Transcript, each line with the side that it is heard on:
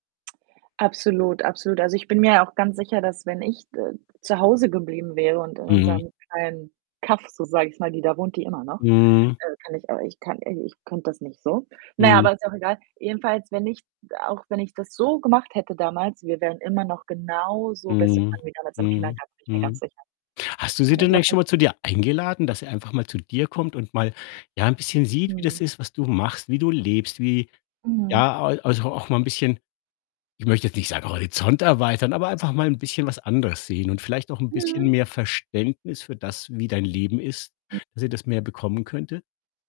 right: Absolut, absolut. Also, ich bin mir ja auch ganz sicher, dass wenn ich, d äh, zu Hause geblieben wäre und in
left: Mhm.
right: unserem kleinen Kaff, so sage ich's mal die da wohnt die immer noch.
left: Mhm.
right: Äh, kann ich auch ich kann äh, ich könnte das nicht so. Na ja,
left: Mhm.
right: aber ist auch egal. Jedenfalls, wenn ich auch wenn ich das so gemacht hätte damals, wir wären immer noch genauso beste
left: Mhm,
right: Freunde wie damals im
left: mhm,
right: Kindergarten, bin ich mir ganz
left: mhm.
right: sicher.
left: Hast du sie
right: Aber
left: denn
right: sie hat
left: eigentlich schon
right: mich
left: mal zu dir eingeladen? Dass sie einfach mal zu dir kommt und mal, ja, 'n bisschen sieht, wie
right: Mhm.
left: das ist, was du machst, wie du lebst, wie
right: Mhm.
left: ja, al also auch mal 'n bisschen ich möchte jetzt nicht sagen, Horizont erweitern, aber einfach mal 'n bisschen was anderes sehen und vielleicht auch 'n bisschen
right: Mhm.
left: mehr Verständnis für das, wie dein Leben ist,
right: [unintelligible]
left: dass sie das mehr bekommen könnte?